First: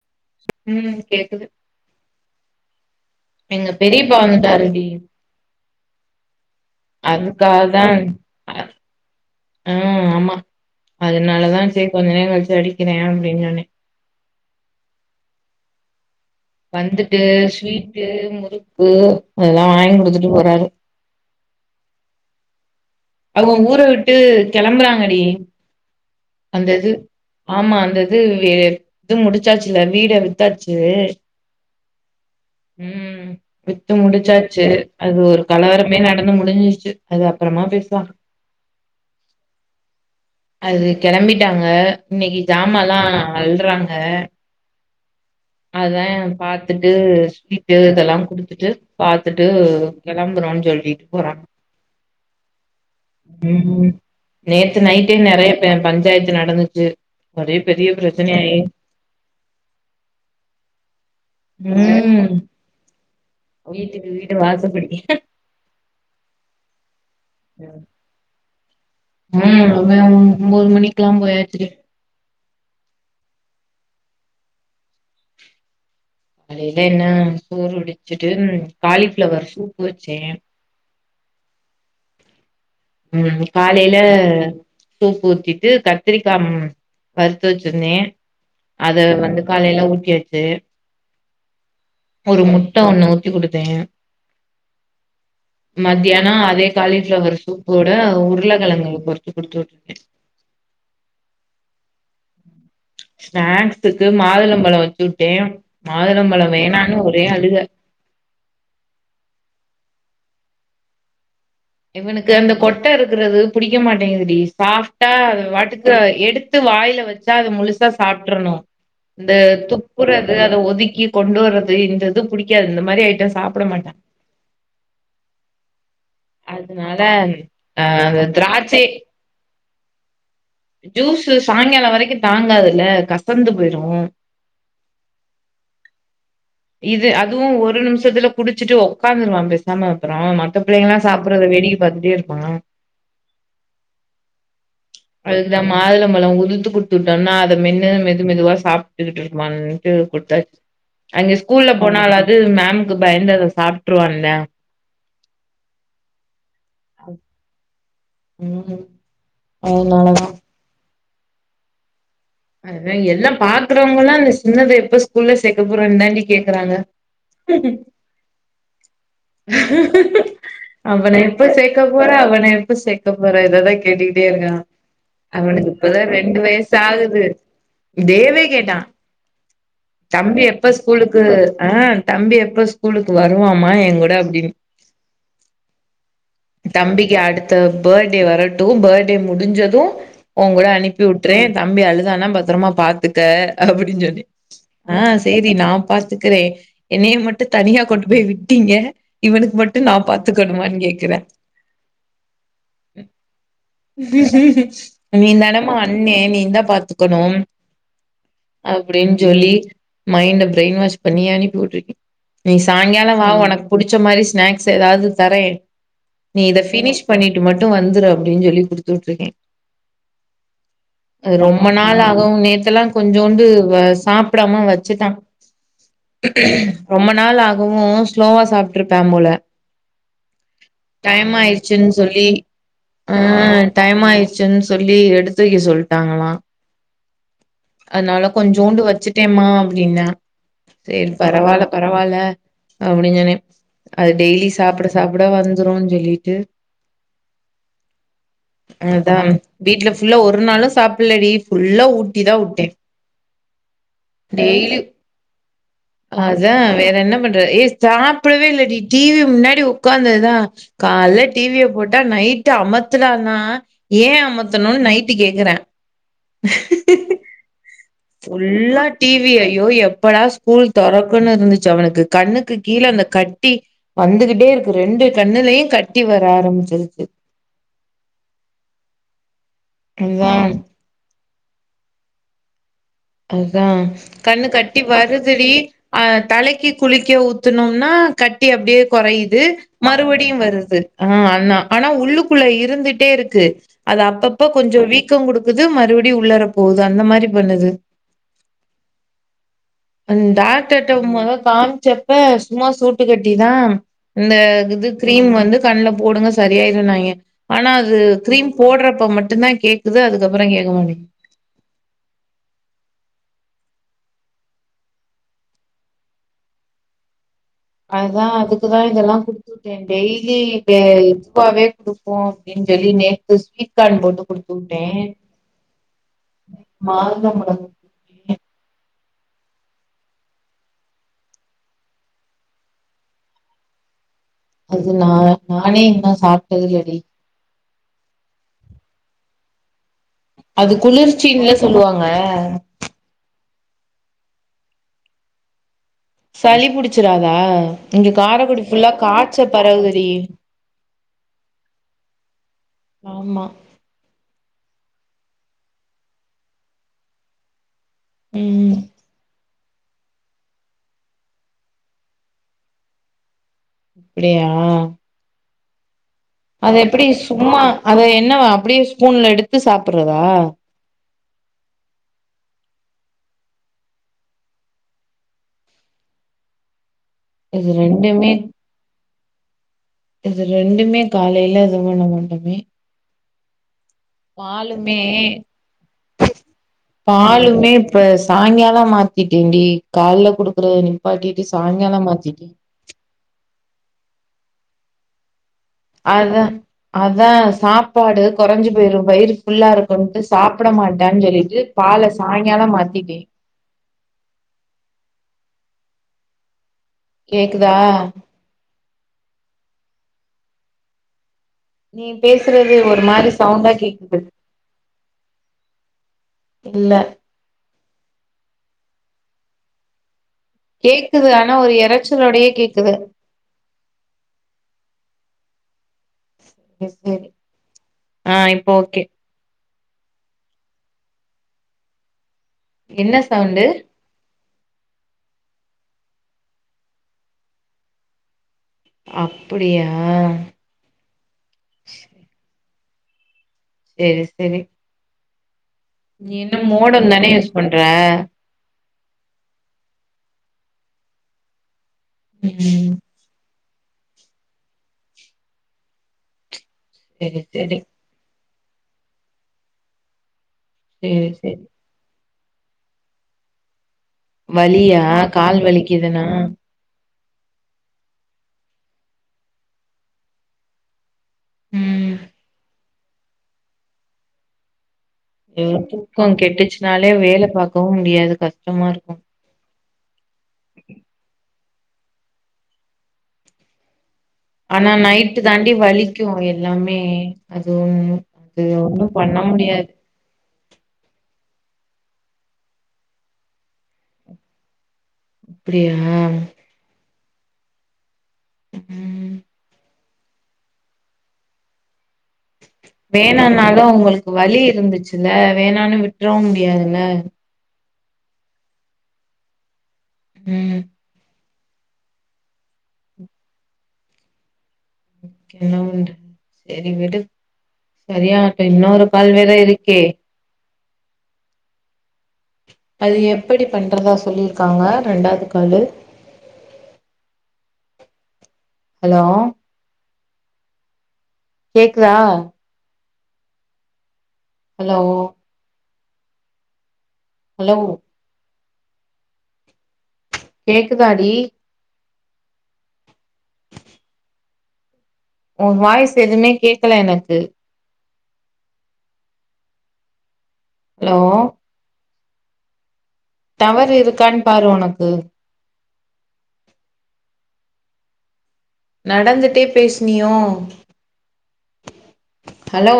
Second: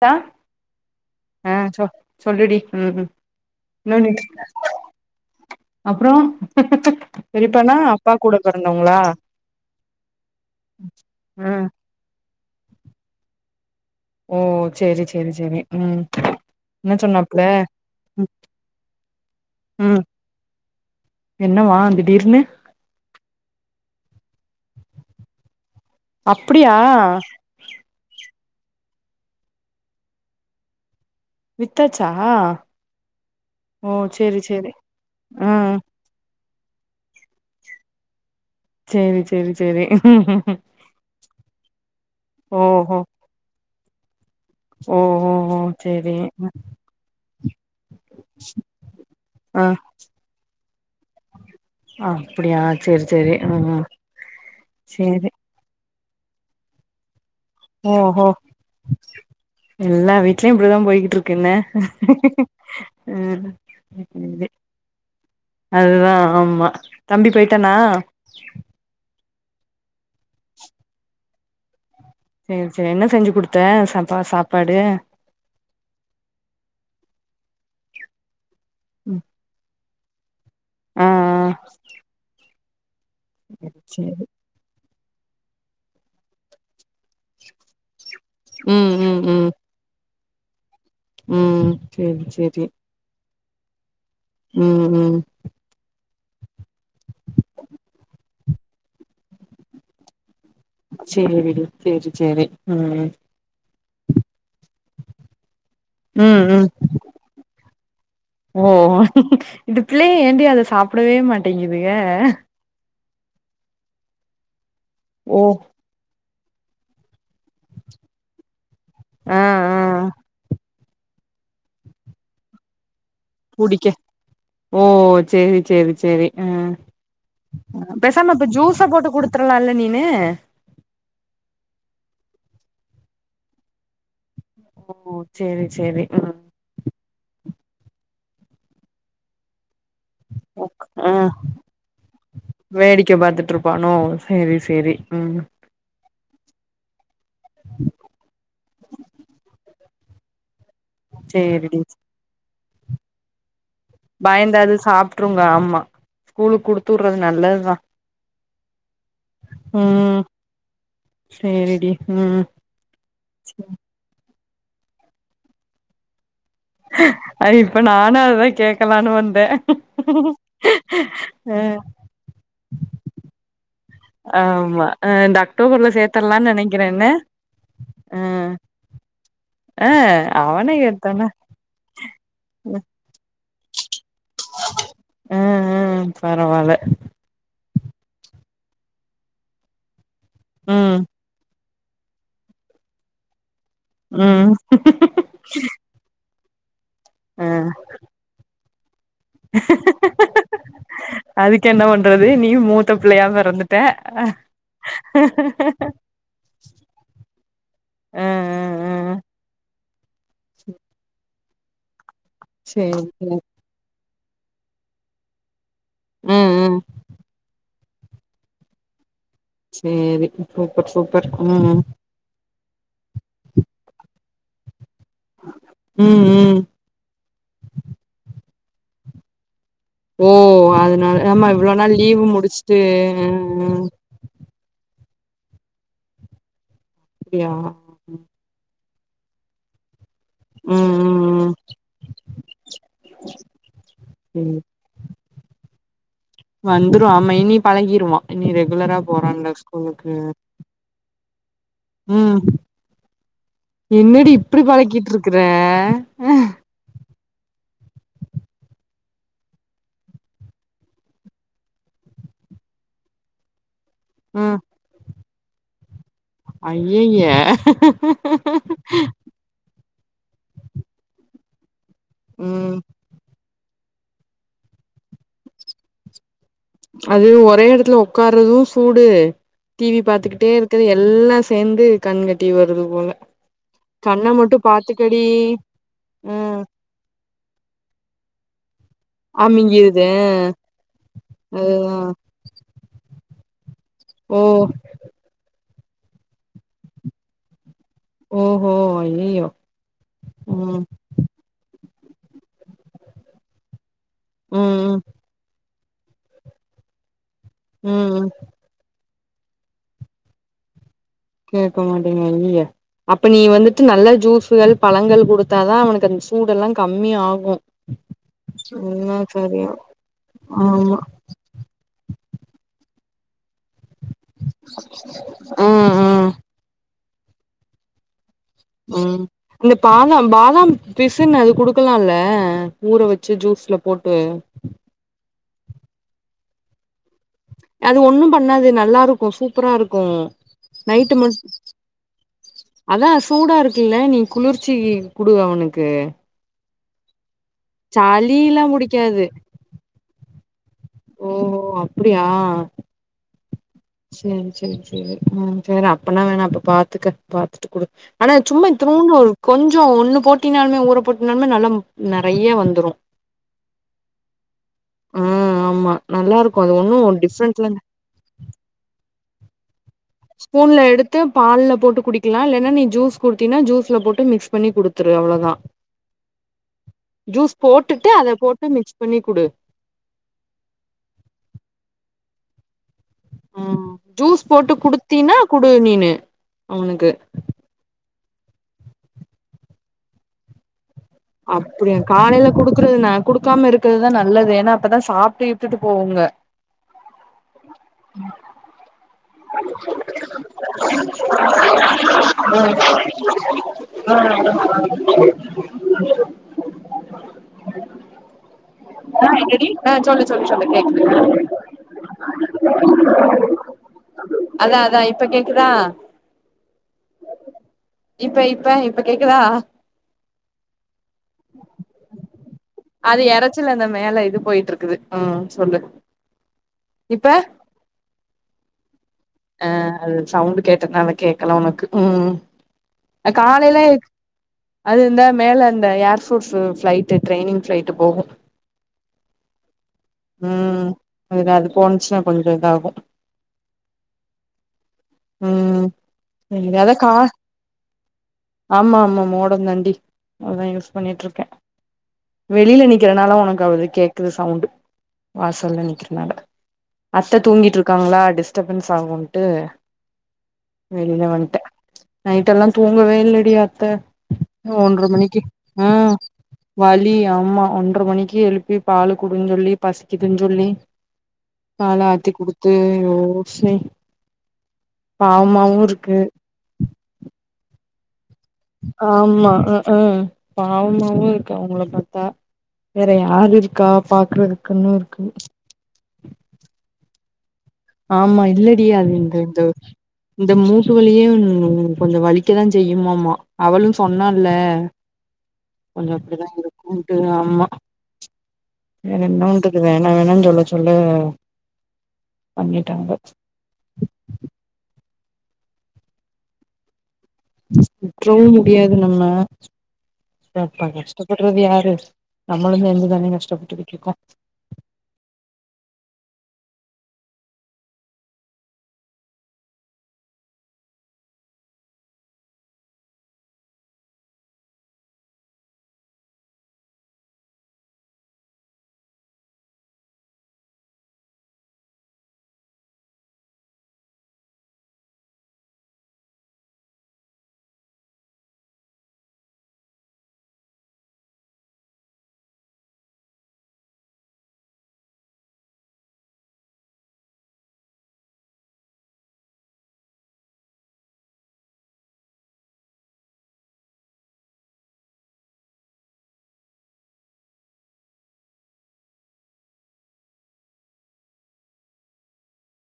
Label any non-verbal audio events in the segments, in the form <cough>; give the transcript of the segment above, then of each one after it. த ம் கேக்குது அ சொ சொல்லுடி ம் எங்க பெரியப்பா வந்துட்டாருடி அப்றோ பெரிப்பான்னா அதுக்காகதா அப்பா கூட பெறந்தவங்களா அ ஆமா அதனாலதா ம் செரி கொஞ்ச நேரோ கழிச்சு அடிக்கிறே அப்டின்னு சொன்னே ஓ செரி செரி செரி ம் என்ன வந்துட்டு சொன்னாப்புல ஸ்வீட்டு ம் முறுக்கு அதெல்லா வாங்கி ம் குடுத்துட்டு போறாரு என்னவா திடீர்னு அவுங்க ஊர விட்டு கெளம்புறாங்கடி அப்டியா அந்தது ஆமா அந்த இது வே இது முடிச்சாச்சுல்ல வீட வித்தாச்சு வித்தாச்சா ம் ஓ வித்து சேரி முடிச்சாச்சு சேரி அது ஒரு ஆ கலவரமே நடந்து முடிஞ்சுச்சு அது அப்றமா பேசலா சேரி சேரி சேரி அது கிளம்பிட்டாங்க இன்னைக்கு ஜாமான்ல்லா அள்றாங்க ஒ ஒ ஒ அதா பாத்துட்டு ஸ்வீட்டு இதெல்லா குடுத்துட்டு பாத்துட்டு ஆ கெளம்புறோன்னு சொல்லி போற அப்டியா சேரி சேரி ஆ ம் நேத்து நைட்டே சேரி நெறைய ப பஞ்சாயத்து நடந்துச்சு ஒரே பெரிய ஓஹோ பிரச்சன ஆயி எல்லா வீட்லயு இப்டிதா போய்கிட்டுருக் கென்ன ம் ம் வீட்டுக்கு வீடு வாசப்படி அதுதா ஆமா தம்பி போய்ட்டானா ம் அவ ஒம்போது மணிக்கலா போயாச்சு சேரி சேரி என்ன செஞ்சு குடுத்த சப்பா சாப்பாடு அதுஇது என்ன சோறு வடிச்சுட்டு காலிஃப்ளவர் சூப்பு வச்சே அ அ ம் காலேல சேரி சூப்பு ஊத்திட்டு கத்திரிக்கா வருத்து வச்சிருந்தே ம் அத ம் வந்து ம் காலைல ஊத்தியாச்சு ம் சேரி ஒரு சேரி முட்ட ஒண்ணு ஊத்தி குடுத்தே ம் ம் மத்தியானோ அதே காலிஃளவர் சூப்போட உருளக்கெழங்கு வறுத்து குடுத்து உட்டுருக்கே சேரி விடு சேரி சேரி ம் ஸ்நாக்ஸுக்கு மாதுளம்பழ வச்சு உட்டே ம் மாதுளம்பழம் ம் வேணான்னு ஒரே அழுக ஓ இது புள்ளய ஏண்டி அத சாப்டவே மாட் இவனுக்கு அந்த கொட்ட இருக்கறது புடிக்க மாட்டேங்குதுடி சாஃப்டா ஓ அத வாட்டுக் எடுத்து வாய்ல வச்சா அத முழுசா சாப்ட்றணு இந்த ஆ ஆ துப்புறது அத ஒதுக்கி கொண்டு வர்றது இந்தது புடிக்காது இந்த மாரி ஐட்டம்ஸ் புடிக்க ஓ சேரி சேரி சேரி ஆ அதுனால அ அந்த திராட்சே ட்றலால்ல நீனு ஜூஸு சாய்ங்காலோ வரைக்கு தாங்காதுல்ல கசந்து போயிரு ஓ சேரி சேரி ம் இது அதுவு ஒரு நிமிசத்துல குடிச்சிட்டு உக்காந்துருவா சாம அப்றோ மத்த பிள்ளைங்கல்லா ஆ சாப்பட்றத வேடிக்க பாத்துட்டே இருப்பா வேடிக்க பாத்துட்ருப்பானோ செரி செரி அதுக்குதா மாதுளம்பழோ உதுத்து குடுத்துட்டம்னா அத மென்னு மெது மெதுவா சாப்ட்டுகிட்ருப்பான் னு குட்த்த அங்க ஸ்கூல்ல சேரிடி போனாலாவ்து மேமுக்கு பயந்து அத சாப் பயந்தாது சாப்ட்ருங்க ஆமா ஸ்கூலுக் குடுத்து உட்றது நல்லத் தா ம் ம் அதுனால ம் தா சேரிடி ம் அதா எல்லா பாக்கறவுங்கல்லா அந்த சின்னத எப்ப ஸ்கூல்ல சேக்க போறன் தாண்டி கேக்கறாங்க அடி இப்ப நானு அதுதா கேக்கலான்னு வந்த அவன எப்ப சேக்க போற அவன எப்ப சேக்க போற இத தா கேட்டுகிட் டே இருக்கா ஆமா அ இந்த அவனுக்கு அக்டோபர்ல இப்பதா ரெண்டு சேத்தர்லான்னு நெனைக்கிறே என்ன வயசாகுது அ தேவே கேட்டா அ தம்பி எப்ப அவன ஸ்கூலுக்கு கேட்டானா ஆ தம்பி எப்ப ம் ஸ்கூலுக்கு வருவாமா எங்கூட அப்டின் அ அ பரவால்ல த பர்டே வரட்டு பர்டே முடிஞ்சது உங்கூட ம் அனுப்பி வுட்றே தம்பிய அழு தானா பத்தரமா பாத்துக்க அப்படின் சொன்னே ம் ஆ சேரி நா பாத்துக்கறே என்னைய மட்டு அ தனியா கொண்டு போய் விட்டீங்க இவனுக் மட்டு நா பாத்துக்கணுமான் கேக்கறா அதுக்கு என்ன பண்றது நீ மூத்த பிள்ளையா பெறந்துட்ட அ நீந்தானமா ஆ அண்ணே நீந்தா பாத்துக்கணும் ஆ ஆ அப்படின் சொல்லி மைண்ட ப்ரெய்ன் வாஷ் பண்ணி அனுப்பி உட்ருக்கே நீ சேரி சாய்ங்காலோ வா சேரி உனக் புடிச்ச மாரி ஸ்நாக்ஸ் எதாவ்து தரே நீ ம் இத ம் ஃபினிஷ் பண்ணிட்டு மட்டு வந்துரு அபடின் சொல்லி குடுத்து உட்ருக்கே சேரி சூப்பர் சூப்பர் ம் தாகவு நேத்தெல்லா கொஞ்சோண்டு வ சாப்டாம வச்சிட்டா ம் ம் ரொம்ப நாள் ஆகவு ஸ்லோவா சாப்ட்ருப்பா போல ஓ அதுனால டைம் ஆமா இவ்ளோ ஆயிருச்சுன்னு நாள் லீவு சொல்லி முடிஸ்ட்டு ஆ அ டைம் ஆயிர்ச்சின் சொல்லி எடுத்து வெக்க சொல்ட்டாங்களா அப்டியா அதுனால கொஞ்சோண்டு வச்சுட்டேம்மா அப்டின்னா ம் சேரி ம் ம் பரவால்ல பரவால்ல அப்டின் சொன்ன அது டெய்லி ம் சாப்ட சாப்ட வந்துருன் சொல்லீட்டு வந்துரு ஆமா இனி பழகீருவா இனி ரெகுலரா அதா போறான்ல வீட்ல ஸ்கூலுக்கு ஃபுல்லா ஒரு நாளு சாப்லடி ஃபுல்லா ஊட்டி தா ம் உட்டே என்னடி இப்பிடி டெய்லி பழக்கீட்ருக்கறே அதா வேற என்ன பண்றது ஏய் சாப்பிடவே இல்லடி டி வி முன்னாடி உக்காந்தது தா கால்ல டி வி ய போட்டா நைட்டு அமத்துடானா ஏ அமத்தணுன் நைட்டு கேக்கறா அய்யய்யே ஃபுல்லா டி வி ஐயோ எப்படா ஸ்கூல் தொறக்குன் இருந்துச்சு அவனுக்கு கண்ணுக்கு ம் கீழ அந்த கட்டி வந்துகிட்டே இருக்கு ரெண்டு கண்ணுலயு கட்டி வர ஆரம்பிச் அது ஒரே எடத்துல ஒக்கார்றது சூடு டி வி அதா பாத்துக்கிட்டே இரு து எல்லா சேந்து கண் கட்டி வருது போல அதா கண்ண கண்ணு மட்டு கட்டி பாத்துக்கடி வருதுடி அ ஆ தலைக்கு குளிக்க ஊத்துனம்னா கட்டி அப்டியே கொறையிது அமிங்கிருது மறுபடியு வருது ஆ அன்னா ஆனா அதுதா உள்ளு க்குள்ள இருந்துட்டே இருக்கு அது ஓ அப்பப்ப கொஞ்ச வீக் கம் குடுக்குது மறுபடி உள்ளாற போது அந்த மாரி பண்ணுது ஓஹோ அய்யியோ ம், டாக்டர்ட்ட மொத காமிச்சப்ப சும்மா சூட்டு கட்டிதா இந்த ம் இது ம் கிரீம் வந்து கண்ல போடுங்க சரியாயிருநாங்க ஆனா அது ம் ம் கிரீம் போட்றப்ப மட்டுந்தா கேக்குது அதுக்கப்பறோ கேக்க மாட்டிங் கேக்கமாட்டிங்குது அய்யய்ய அப்ப நீ வந்துட்டு நல்ல ஜூஸ்கள் பழங்கள் குடுத்தாதா அவனுக்கு அந்த சூடெல்லா கம்மியா ஆகு அதா அதுக்குதா இதெல்லா எல்லா சரியா குடுத்துருக்கே டெய்லி த ஆமா டேட்ஸ் ப்பாவே குடுப்போ அப்படின்னு சொல்லி நேத்தி ஸ்வீட் க்காடு போட்டு குடுத்து விட்டே ம் ம் மாதுளம் பழம் ம் இந்த பாதாம் பாதாம் பிசுன்னு அது குடுக்கலால்ல ஊற வச்சு ஜூஸ்ல போட்டு அது நா நானே அதுல சாப்ட்டது இல்லடி அது ஒண்ணு பண்ணாது நல்லாருக்கு சூப்பரா இருக்கு அது நைட்டு மட் குளிர்ச்சின்ல சொல்லுவாங்க அதா சூடா இருக்குல்ல நீ குளிர்ச்சிக்கு குடு அவனுக்கு சளி புடிச்சிறதா இங்க சளில்லா காரைக்குடி ஃபுல்லா புடிக்காது காய்ச்ச பரவுதுடி ஓ அப்படியா ஆமா சேரி சேரி சேரி, ம், சேரி அப்பனா வேணா அப்ப பாத்துக்க பாத்துட்டு குடு ஆனா சும்மா ம் இத்தூணுன்டு ஒரு கொஞ்சோ ஒண்ணு போட்டினாலுமே ஊற போட்டினாலுமே நல்லா நறைய வந்துரு அப்டியா ஆ ஆமா நல்லா இருக் அது எப்படி சும்மா அத என்னவா அப்டியே ஸ்பூன்ல எடுத்து சாப்புட்றதா? ஸ்பூன்ல எடுத் து பால்ல போட்டு குடிக்கலா இல்லன்னா நீ ஜூஸ் குடுத்தீனா ஜூஸ்ல போட்டு மிக்ஸ் பண்ணி குடுத்துரு அவ்ளோதா <unintelligible> ஜூஸ் போட்டுட்டு ரெண்டுமே அத போட்டு மிக்ஸ் பண்ணி குடு இது ரெண்டுமே காலைல இதுங்கனுமே ம் ஜூஸ் போட்டு பாலுமே குடுத்தீன்னா குடு நீனு அவனுக்கு பாலுமே இப்ப சாங்கால மாத்திட்டேன்டி காலைல குடுக்குறத நிப்பாட்டிட்டு சாயங்காலம் மாத்திட்டே குடுக்குறது நா குடுக்காம இருக்கிறதுதா நல்லது ஏன்னா அப்பதா சாப்ட்டு இப்ட்டுட்டு போகுங்க அதா அதா சாப்பாடு கொறைஞ்சு போயிரு, வயிறு ஃபுல்லா இருக்குன்ட்டு சாப்பிட மாட்டான்னு சொல்லிட்டு பால சாய்ங்காலோ மாத்திட்டே ஆ அதா நல்லாருக்கு கேக்குதா ஆ சொல்லு சொல்லு சொல்லு கேக்குது நீ பேசுறது ஒரு மாரி சவுண்டா கேக்குது அதா அதா இப்ப கேக்குதா இல்ல இப்ப இப்ப இப்ப கேக்குதா கேக்குது ஆனா ஒரு எரைச்சலோடையே கேக்குது அது எரச்சல் அந்த மேல இது போயிட்டு இருக்குது ம் சொல்லு சேரி இப்ப சேரி ஆ இப்போ ஓகே அ அது சவுண்ட் கேட்டதுனால கேக்கல உனக்கு ம் என்ன சவுண்டு காலையிலே அது இந்த மேல அ ஏர்ஃபோர்ஸ்சு ஃபிளைட்டு ட்ரெய்னிங் ஃபிளைட்டு போகு அப்படியா ம் எனக் அது போண்ச்சுன்னா கொஞ்சோ இதாகு சேரி சேரி ம் நீ என்ன மோடம்ந்தான யூஸ் பண்ற ஆமாம்மா மோடோ தண்டி அதுதா யூஸ் பண்ணிட்ருக்க வெளில ம் நிக்கிறனால ஒனக்கு தாவது கேக்குது சவுன்டு வாசல்ல நிக்கிறனால அத்த சரி தூங்கிட்டு சரி இருக்காங்ளா டிஸ் டிஸ்டபன்ஸ் ஆகுன்ட்டு வெளில சரி வன்ட்ட சரி நைட்டெல்லா தூங்கவே இல்லடி அத்த வலியா ஒன்ற மணிக்கி கால் அ வலிக்குதுன்னா வலி ஆமா ஒன்ர மணிக்கி எழுப்பி பால் குடுன் சொல்லி பசிக்குதுன் சொல்லி பால் ம் ஆத்தி குடுத்து அயோ செய் பாவமாவு இருக்கு இதாலயே வேல பாக்கவு முடியாது கஸ் ஆமா க்கும் பாவமாவு இரு கு அவுங்கள பாத்தா வேற யாரு இருக்கா பாக்குறதுக் ஆனா நைட்டு தாண்டி வலிக்கு எல்லாமே அது <unintelligible> ஆமா அது இல்லடி அது ஒண்ணும் பண்ண இந்த இந்த முடியாது இந்த மூட்டு வலியும் கொஞ்சோ வலிக்க தா செய்யுமாமா அவளு சொன்னால்ல அப்படியா கொஞ்சோ அப்டி தா இருக்குன்டு ஆம்மா ம் வேறென்ன வன்றது வே என்ன வேணா சொல்லச் சொல்லு வேணானாலு அவங்களுக்கு வலி இருந்துச்சுல்ல வேணான்னு விட்ரவு முடியாதுல்ல விட்றவு முடியாது நம்ம <unintelligible> ம் கஷ்டப்படுறது யாரு கூப்புட்றது யாரு நம்மலு சேந்து தானே கஷ்டப்பட்டுகிட்டு இருக்கோ இருக்கோம் அதுக்கென்ன பண்ற சரி விடு சரியாட்ட இன்னொரு கால் வேற இருக்கே அது எப்ப டி பண்றதா சொல்லிருக்காங்க ரெண்டாது காலு ஹலோ கேக்குதா ஹலோ ஹலோ கேக்குதாடி ஓ வாய்ஸ் எதுமே கேக்கல எனக்கு ஹலோ டவர் இருக்கான் பாரு ஒனக்கு நடந்துட்டே பேசுனியோ ஹலோ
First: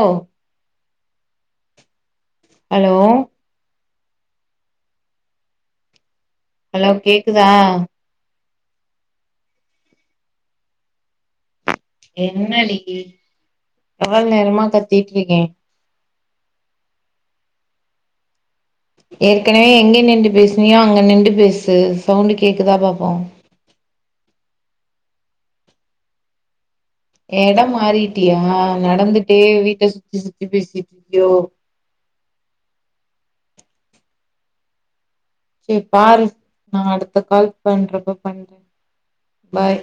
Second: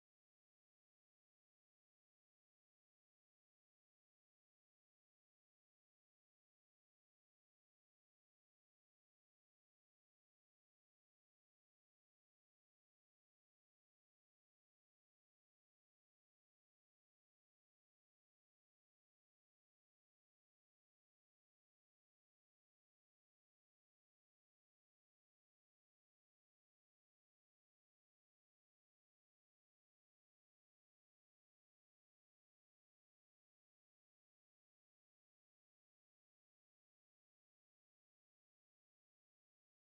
ஹலோ ஹலோ கேக்குதா என்னடி எவ்ள நேரமா கத்திட்டு இருக்கே ஏற்கனவே எங்க நின்டு பேசுனியோ அங்க நின்டு பேசு சவுண்டு் கேக்குதா பாப்போ எடோ மாறிட்டியா நடந்துட்டே வீட்ட சுத்தி சுத்தி பேசிட்டு இருக்கியோ சே பாரு நா அடுத்த கால் பண்றப்ப பண்ற பாய்